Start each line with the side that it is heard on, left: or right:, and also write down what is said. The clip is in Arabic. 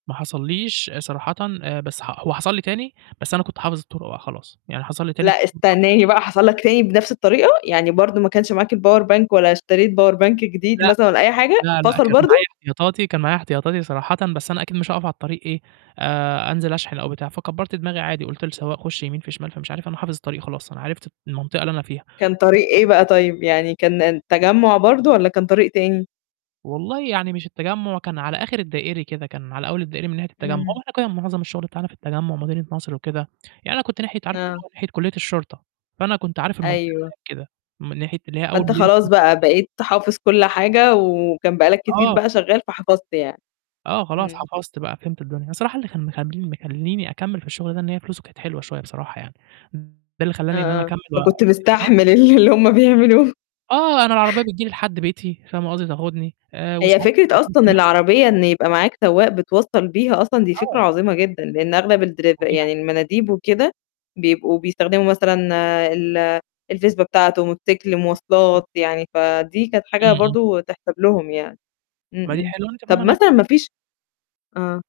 right: ما حصليش صراحةً آآ، بس ح هو حصل لي تاني بس أنا كنت حافظ الطُرُق بقى خلاص، يعني حصل لي تاني
left: لأ،
right: التليفون فصل.
left: استنّاني بقى حصل لك تاني بنَفْس الطريقة؟ يعني برضه ما كانش معاك الpower bank والّا اشتريت power bank جديد
right: لأ،
left: مثلًا ولا أي حاجة،
right: لا، لأ،
left: فصل
right: كان معايا
left: برضه؟
right: احتياطاتي، كان معايا احتياطاتي صراحةً بس أنا أكيد مش هاقف على الطريق إيه، آآ، أنزل أشحن أو بتاع فكبّرت دماغي عادي قُلت لسوّاق "خُش يمين في شمال،" فمش عارف أنا حافظ الطريق خلاص، أنا عرفت المنطقة اللي أنا فيها.
left: كان طريق إيه بقى
right: [unintelligible]
left: طيب، يعني كان الن التجمُّع برضه والّا كان طريق تاني؟
right: والله يعني مش التجمُّع كان على آخِر الدائري كده، كان على أول الدائرة من ناحية التجمّع، هو
left: إمم.
right: إحنا كنّا معظم الشُغل بتاعنا في التجمُّع، مدينة نصر وكده، يعني أنا كنت ناحية عارفة اللي
left: آه.
right: هو ناحية كُلّية الشرطة، فأنا كنت عارف المنطقة
left: أيوه.
right: هناك كده، من ناحية اللي هي أول
left: فأنت
right: مدينة
left: خلاص
right: نصر.
left: بقى، بقيت حافظ كل حاجة وكان بقى لك كتير
right: آه.
left: بقى شغّال فحفظت يعني،
right: آه، خلاص
left: إمم.
right: حفظت بقى فهمت الدنيا، أنا صراحة اللي كان مخلّي مخلّيني أكمِّل في الشُغل ده إن هي فلوسه كانت حلوة شوية بصراحة يعني، ده اللي خلّاني إن أنا
left: آه، آه،
right: أكمِّل و
left: فكنت
right: [unintelligible]
left: مستحمل ال اللي هم بيعملوه.
right: آه، أنا العربية بتيجي لي لحد بيتي، فاهمة قصدي، تاخدني آآ،
left: هي
right: وساعات مثلًا
left: فكرة
right: ممكن
left: أصلًا
right: يحص
left: العربية إن يبقى معاك سواق بتوصّل بيها أصلًا دي فكرة
right: آه.
left: عظيمة جدًا، لإن أغلب
right: ده
left: الدرف
right: مُريحة.
left: يعني المناديب وكده، بيبقوا بيستخدموا مثلًا ال الفزبة بتاعته، موتوسيكل،
right: [unintelligible]
left: مواصلات، يعني فدي كانت حاجة
right: إمم، إمم.
left: برضه تحسب لهم يعني، إمم،
right: ما دي
left: إمم.
right: حلوة، أنا كمان
left: طَب
right: ما أنا
left: مثلًا ما فيش آه.